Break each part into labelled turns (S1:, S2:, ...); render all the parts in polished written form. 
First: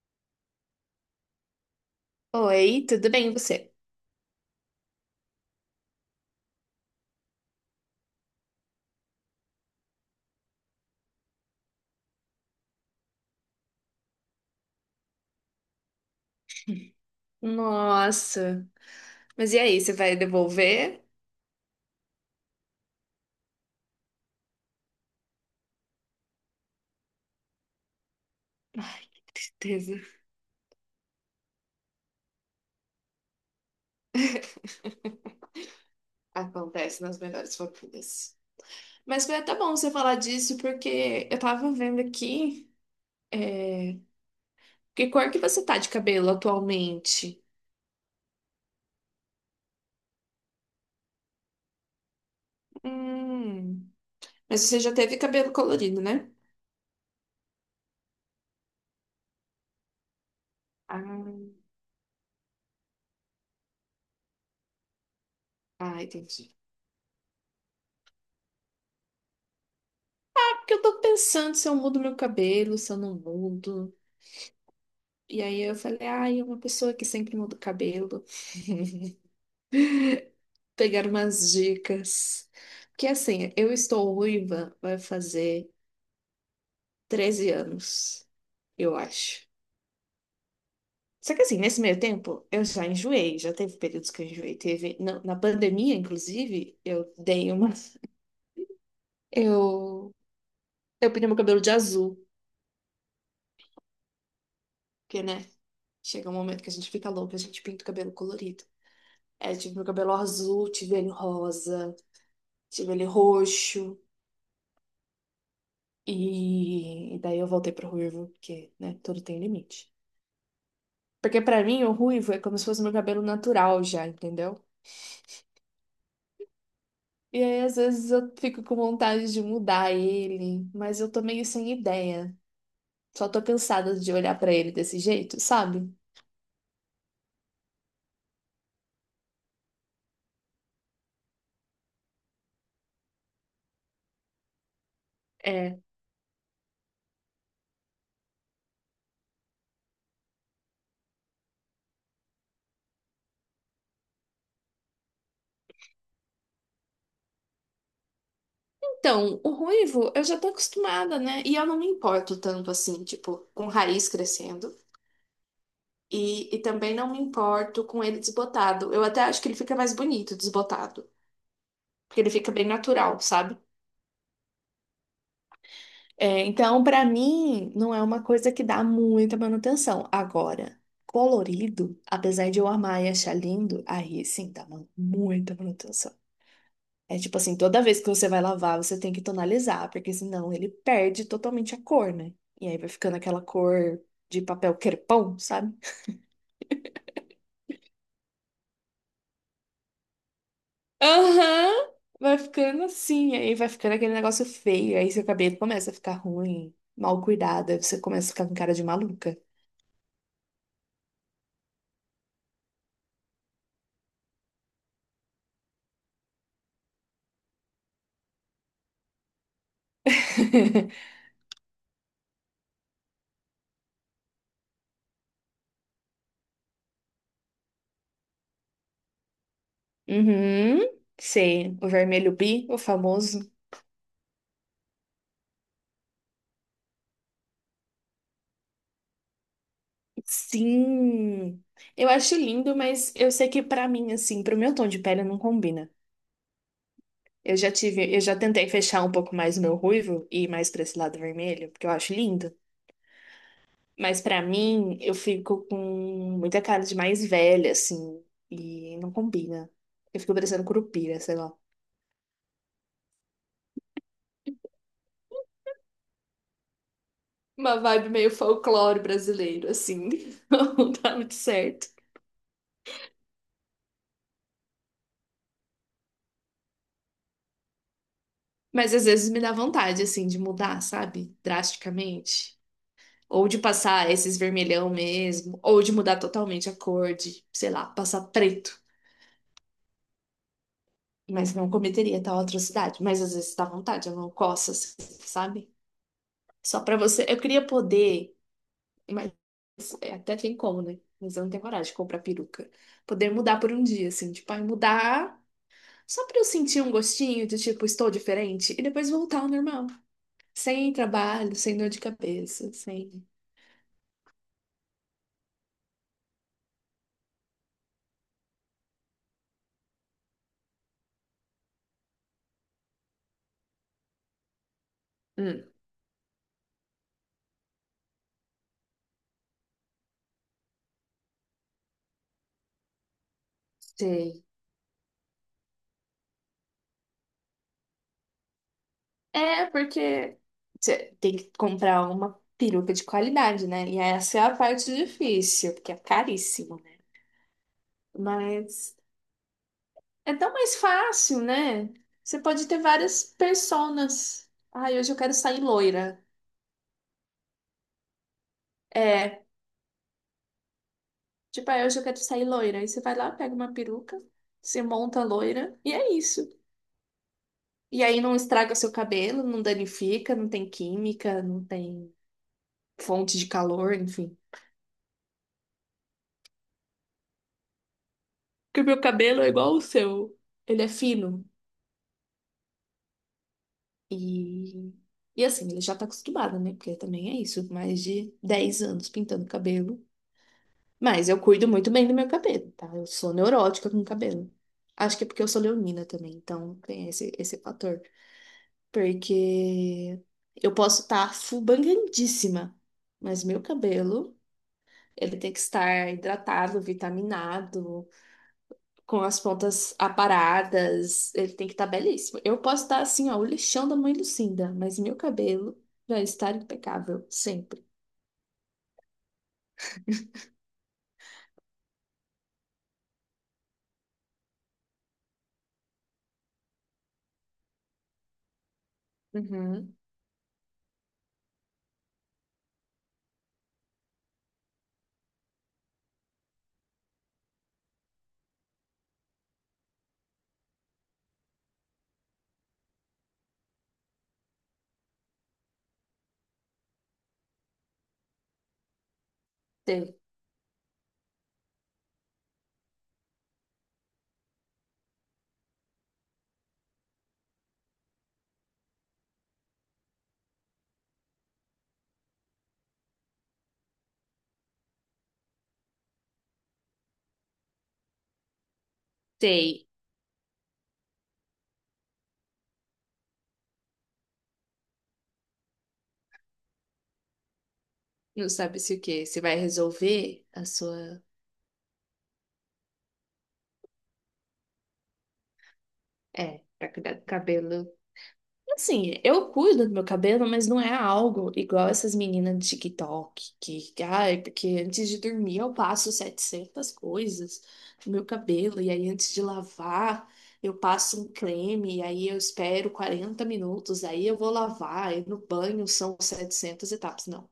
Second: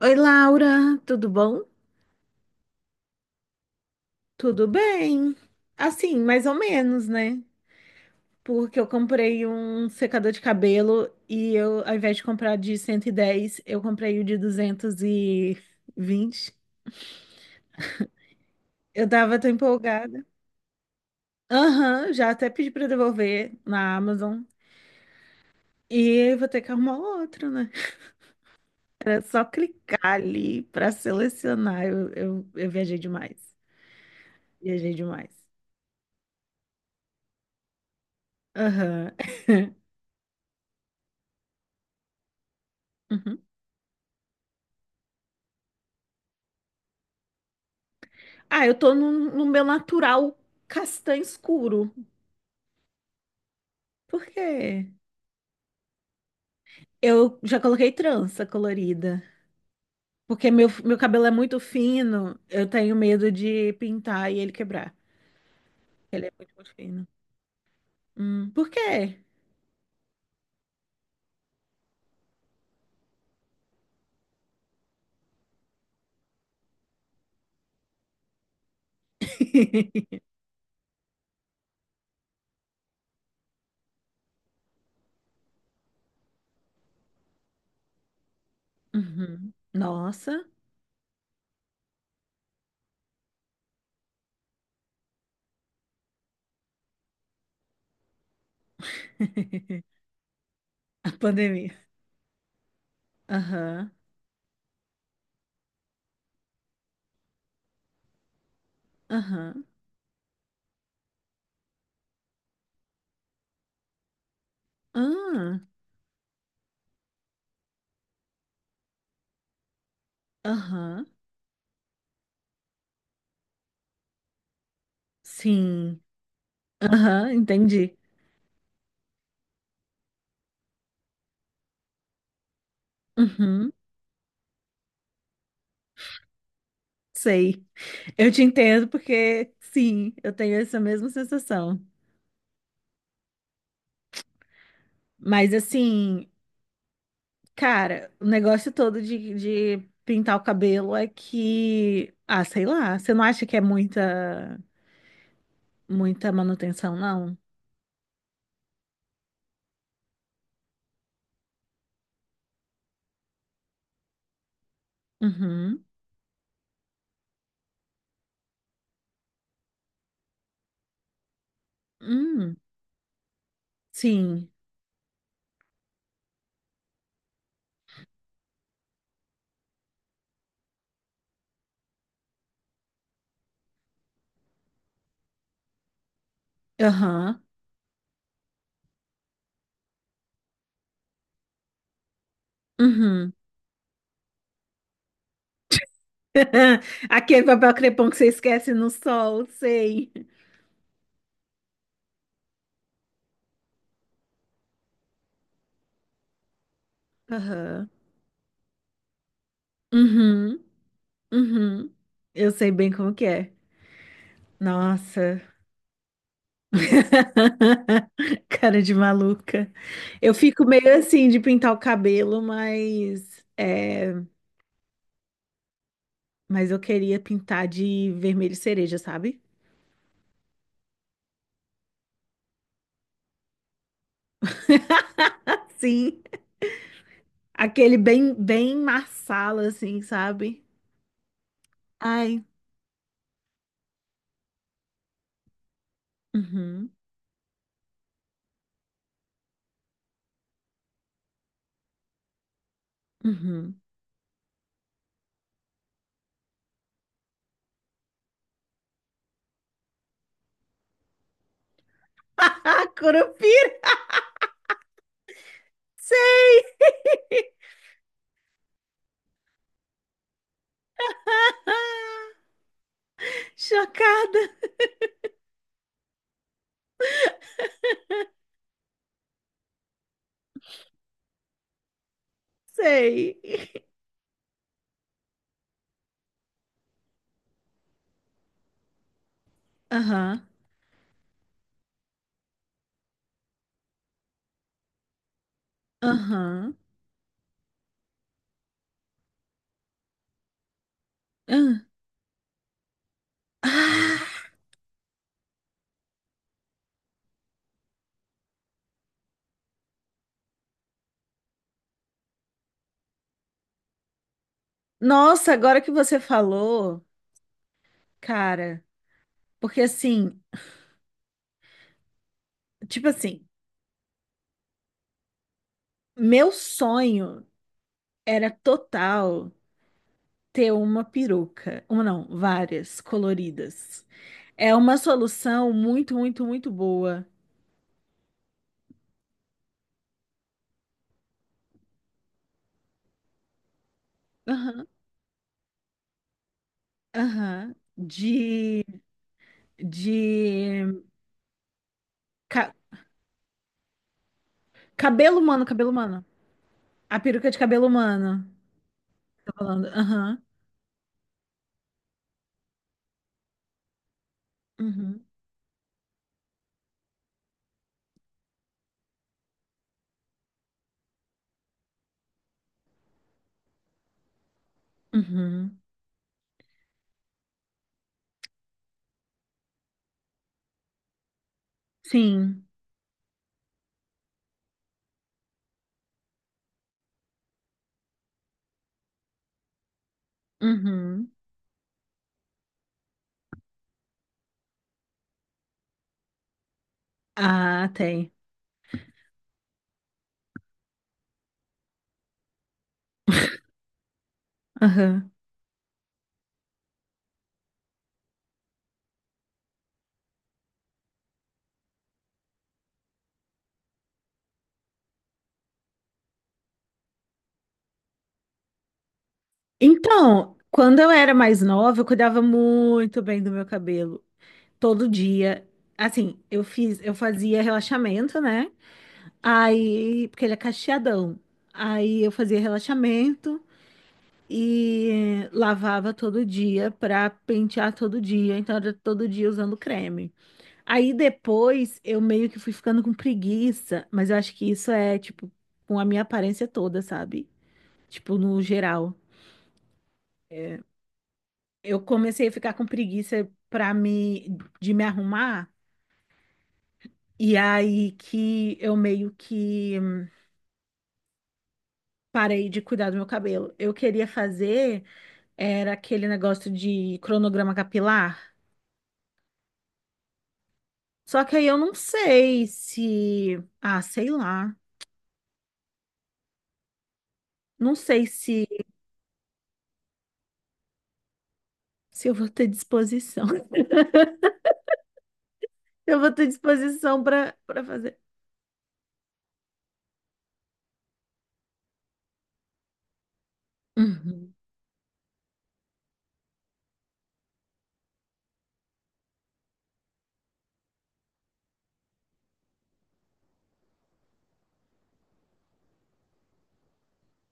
S1: Oi, Laura, tudo bom?
S2: Oi, tudo bem e você?
S1: Tudo bem? Assim, mais ou menos, né? Porque eu comprei um secador de cabelo e eu, ao invés de comprar de 110, eu comprei o de 220.
S2: Nossa,
S1: Eu tava tão
S2: mas e aí, você vai
S1: empolgada.
S2: devolver?
S1: Aham, já até pedi pra devolver na Amazon. E vou ter que arrumar outro, né?
S2: Ai,
S1: Era
S2: que
S1: só
S2: tristeza.
S1: clicar ali pra selecionar. Eu viajei demais. Viajei demais.
S2: Acontece nas melhores famílias.
S1: Aham.
S2: Mas foi até bom você falar disso, porque eu tava vendo aqui. é, Que cor que você tá de cabelo atualmente?
S1: Ah, eu tô no meu natural castanho escuro.
S2: Hum,
S1: Por
S2: mas você
S1: quê?
S2: já teve cabelo colorido, né?
S1: Eu já coloquei trança colorida. Porque meu
S2: Ah,
S1: cabelo é muito fino, eu tenho medo de pintar e ele quebrar.
S2: ah,
S1: Ele é
S2: entendi.
S1: muito, muito fino. Por quê?
S2: É porque eu tô pensando se eu mudo meu cabelo, se eu não mudo. E aí eu falei, ai, é uma pessoa que sempre muda o cabelo. Pegar umas dicas. Porque assim, eu estou ruiva, vai fazer 13 anos, eu acho.
S1: Uhum. Nossa.
S2: Só que assim, nesse meio tempo, eu já enjoei, já teve períodos que eu enjoei. Teve, na pandemia, inclusive, eu dei uma. Eu,
S1: A
S2: eu pintei meu cabelo de
S1: pandemia.
S2: azul,
S1: Aham,
S2: porque, né? Chega um momento que a gente fica louca, a gente pinta o cabelo colorido. É, eu
S1: aham.
S2: tive meu cabelo azul, tive ele rosa, tive ele roxo.
S1: Ah,
S2: E daí eu voltei pro ruivo, porque, né, tudo tem limite.
S1: aham.
S2: Porque pra mim o ruivo é como se fosse meu cabelo natural já, entendeu?
S1: Sim. Aham,
S2: E aí às
S1: entendi.
S2: vezes eu fico com vontade de mudar ele, mas eu tô meio sem ideia. Só tô
S1: Uhum,
S2: cansada de olhar pra ele desse jeito, sabe?
S1: sei. Eu te entendo porque, sim, eu tenho essa mesma sensação. Mas,
S2: É.
S1: assim, cara, o negócio todo de pintar o cabelo é que, ah, sei lá, você não acha que é muita, muita manutenção, não?
S2: Então, o ruivo eu já tô acostumada, né? E eu não me importo tanto assim, tipo, com raiz crescendo.
S1: Uhum.
S2: E também não me importo com ele desbotado. Eu até acho que ele fica mais bonito desbotado. Porque ele fica
S1: Hum,
S2: bem natural, sabe?
S1: sim.
S2: É, então, para mim, não é uma coisa que dá muita manutenção. Agora, colorido, apesar de eu amar e achar lindo, aí sim dá muita manutenção. É tipo
S1: Aham.
S2: assim, toda vez que você vai lavar, você tem que tonalizar, porque senão ele perde totalmente a cor, né? E aí vai ficando
S1: Uhum.
S2: aquela cor de papel crepom, sabe?
S1: Aquele papel crepom que você esquece no sol, sei.
S2: Aham! Vai ficando assim, aí vai ficando aquele negócio feio, aí seu cabelo começa a ficar ruim, mal cuidado, aí
S1: Aham.
S2: você começa a ficar com cara de maluca.
S1: Uhum. Uhum. Eu sei bem como que é. Nossa. Cara de maluca. Eu fico meio assim de pintar o cabelo, mas é, mas eu queria pintar de vermelho cereja, sabe?
S2: Uhum, sei, o vermelho bi, o famoso.
S1: Sim, aquele bem bem marsala assim, sabe?
S2: Sim, eu acho
S1: Ai,
S2: lindo, mas eu sei que pra mim, assim, pro meu tom de pele não combina.
S1: uhum,
S2: Eu já tentei fechar um pouco mais o meu ruivo e ir mais pra esse lado vermelho, porque eu acho lindo.
S1: uhum.
S2: Mas pra mim, eu fico com muita cara de mais velha, assim, e não combina. Eu fico parecendo curupira, sei lá.
S1: Curupira, sei.
S2: Uma vibe meio folclore brasileiro, assim. Não dá muito certo.
S1: Chocada,
S2: Mas às vezes me dá vontade, assim, de mudar, sabe? Drasticamente. Ou de
S1: sei.
S2: passar esses vermelhão mesmo. Ou de mudar totalmente a cor de, sei lá, passar preto.
S1: Aham,
S2: Mas não cometeria tal atrocidade. Mas às vezes dá vontade, a mão coça, assim, sabe?
S1: aham.
S2: Só pra você. Eu queria poder. Mas é, até tem como, né? Mas eu não tenho
S1: Ahn.
S2: coragem de comprar peruca. Poder mudar por um dia, assim.
S1: Ah.
S2: Tipo, ai, mudar. Só pra eu sentir um gostinho de tipo, estou diferente. E depois voltar ao normal. Sem trabalho, sem dor de cabeça, sem.
S1: Nossa, agora que você falou, cara, porque assim, tipo assim,
S2: Hum,
S1: meu sonho era total ter uma peruca, uma não, várias coloridas.
S2: sei.
S1: É uma solução muito, muito, muito boa.
S2: É, porque você tem que comprar uma peruca de qualidade, né? E essa é a
S1: Aham,
S2: parte difícil, porque é caríssimo, né?
S1: aham.
S2: Mas é tão mais
S1: De
S2: fácil, né? Você pode
S1: ca-
S2: ter várias personas. Ai, hoje eu quero
S1: Cabelo
S2: sair
S1: humano, cabelo
S2: loira.
S1: humano. A peruca de cabelo humano,
S2: É,
S1: tá falando. Aham,
S2: tipo, ah, hoje eu quero sair loira. Aí você vai lá, pega uma peruca, você monta
S1: uhum,
S2: a loira, e é isso. E aí não estraga seu cabelo, não danifica, não tem química, não tem fonte de calor, enfim.
S1: uhum.
S2: Porque o meu cabelo é igual o seu. Ele é fino.
S1: Sim,
S2: E, e assim, ele já tá acostumado, né? Porque também é isso, mais de 10 anos pintando cabelo. Mas
S1: uhum.
S2: eu cuido muito bem do meu cabelo, tá? Eu sou neurótica com cabelo. Acho que é porque eu sou leonina também, então tem esse
S1: Ah,
S2: fator.
S1: tem.
S2: Porque eu posso estar fubangadíssima, mas meu cabelo,
S1: Aham.
S2: ele tem que estar hidratado, vitaminado, com as pontas aparadas. Ele tem que estar belíssimo. Eu posso estar assim, ó, o lixão da mãe Lucinda, mas meu cabelo vai estar impecável, sempre.
S1: Então, quando eu era mais nova, eu cuidava muito bem do meu cabelo. Todo dia. Assim, eu fazia relaxamento, né?
S2: Uhum.
S1: Aí, porque ele é cacheadão. Aí eu fazia relaxamento e lavava todo dia pra pentear todo dia. Então era todo dia usando creme. Aí depois eu meio que fui ficando com preguiça, mas eu acho que isso é tipo com a minha aparência toda, sabe? Tipo, no geral.
S2: Sei.
S1: Eu comecei a ficar com preguiça para me arrumar e aí que eu meio que parei de cuidar do meu cabelo. Eu queria fazer era aquele negócio de cronograma capilar.
S2: Sei.
S1: Só que aí eu não sei se, ah, sei lá, não sei
S2: Não
S1: se
S2: sabe se o quê? Você vai resolver a sua.
S1: se eu vou ter disposição. Eu vou ter
S2: É, pra cuidar
S1: disposição
S2: do
S1: para
S2: cabelo.
S1: para fazer.
S2: Assim, eu cuido do meu cabelo, mas não é algo igual essas meninas de TikTok, que, ai,
S1: Uhum,
S2: porque antes de dormir eu passo 700 coisas no meu cabelo, e aí antes de lavar eu passo um creme, e aí eu espero 40 minutos, aí eu vou lavar, e no banho são 700 etapas. Não,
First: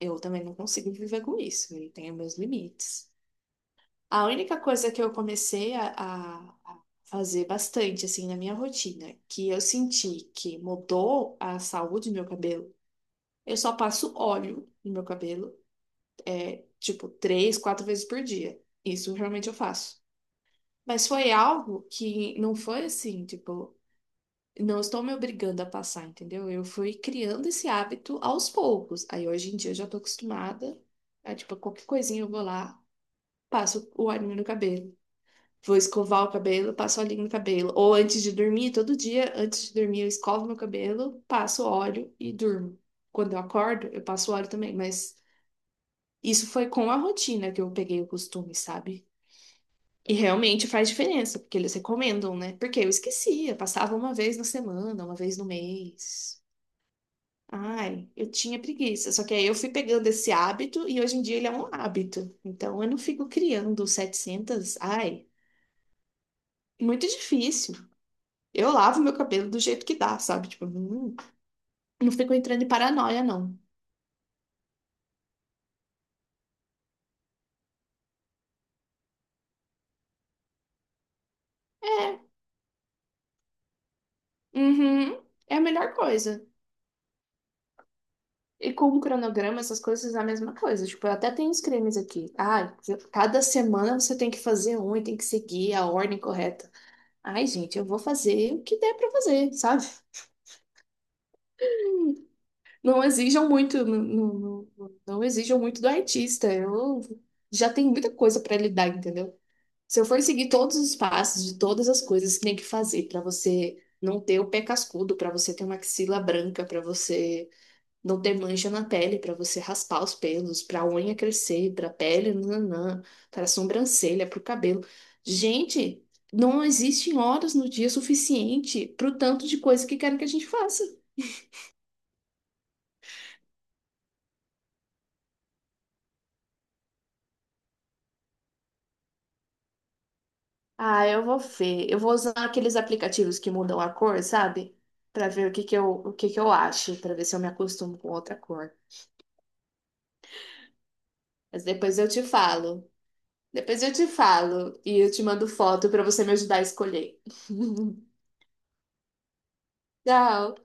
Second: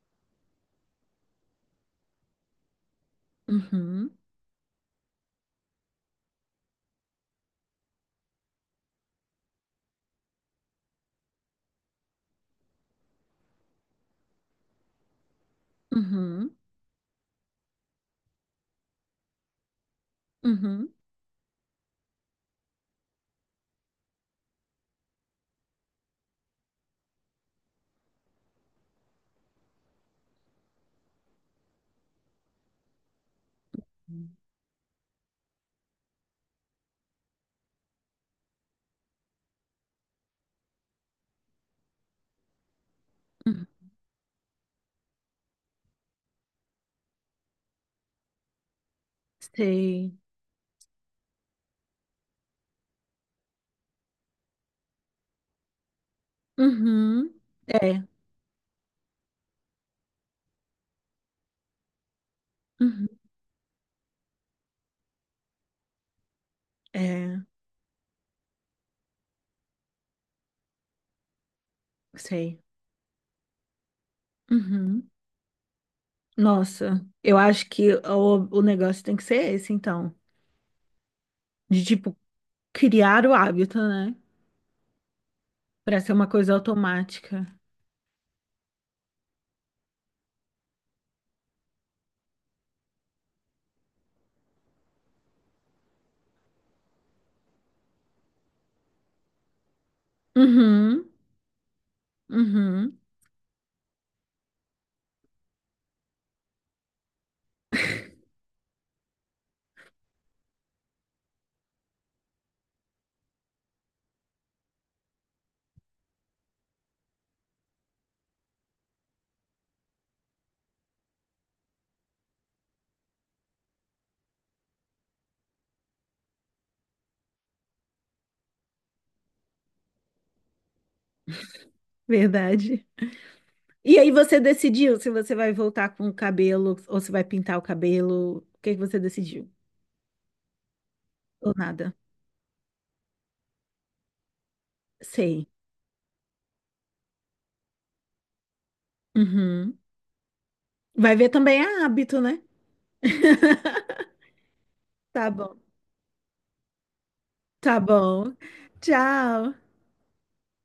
S2: eu também não consigo viver com isso, eu tenho meus limites.
S1: uhum,
S2: A única coisa que eu comecei a fazer bastante, assim, na minha rotina, que eu senti que mudou a saúde do meu cabelo, eu só passo óleo no meu cabelo,
S1: uhum,
S2: tipo, 3, 4 vezes por dia. Isso realmente eu faço.
S1: uhum,
S2: Mas foi algo que não foi assim, tipo, não estou me obrigando a passar, entendeu? Eu fui criando esse hábito aos poucos. Aí hoje em dia eu já tô acostumada. Aí, tipo, qualquer coisinha eu vou lá, passo o óleo no cabelo. Vou escovar o cabelo, passo óleo no cabelo. Ou antes de dormir, todo dia, antes de dormir, eu escovo meu cabelo, passo óleo e durmo. Quando eu
S1: uhum.
S2: acordo, eu passo óleo também, mas isso foi com a rotina que eu peguei o costume, sabe? E
S1: Sei.
S2: realmente faz diferença, porque eles recomendam, né? Porque eu esquecia, passava uma vez na semana, uma vez no mês.
S1: Uhum. É.
S2: Ai, eu tinha preguiça. Só que aí eu fui pegando esse hábito e hoje em dia ele é um hábito. Então eu não
S1: Uhum.
S2: fico criando 700. Ai, muito
S1: É,
S2: difícil. Eu lavo meu cabelo do jeito que dá, sabe? Tipo, não, não fico
S1: sei.
S2: entrando em paranoia, não.
S1: Uhum. Nossa, eu acho que o negócio tem que ser esse, então. De, tipo,
S2: É,
S1: criar o hábito, né?
S2: uhum, é a melhor
S1: Pra ser uma
S2: coisa.
S1: coisa automática.
S2: E com o cronograma, essas coisas é a mesma coisa. Tipo, eu até tenho os cremes aqui. Ah, cada semana você tem que fazer um e tem que seguir a ordem correta. Ai, gente, eu vou fazer o que der pra fazer, sabe?
S1: Uhum, uhum,
S2: Não exijam muito, não, não, não não exijam muito do artista. Eu já tenho muita coisa pra lidar, entendeu? Se eu for seguir todos os passos de todas as coisas que tem que fazer pra você não ter o pé cascudo, pra você ter uma axila branca, pra você não ter mancha na pele, pra você raspar os pelos, pra unha crescer, pra pele, nananã, para sobrancelha, pro cabelo. Gente, não existem horas no dia suficiente pro tanto de coisa que querem que a gente faça.
S1: verdade. E aí você decidiu se você vai voltar com o cabelo ou se vai pintar o cabelo? O que que você decidiu?
S2: Ah, eu vou
S1: Ou
S2: ver.
S1: nada?
S2: Eu vou usar aqueles aplicativos que mudam a cor, sabe? Pra
S1: Sei.
S2: ver o que que eu acho, pra ver se eu me acostumo com outra cor.
S1: Uhum. Vai ver também
S2: Mas
S1: é
S2: depois eu
S1: hábito,
S2: te
S1: né?
S2: falo. Depois eu te falo e eu te
S1: Tá
S2: mando
S1: bom,
S2: foto para você me ajudar a escolher.
S1: tá bom. Tchau.
S2: Tchau.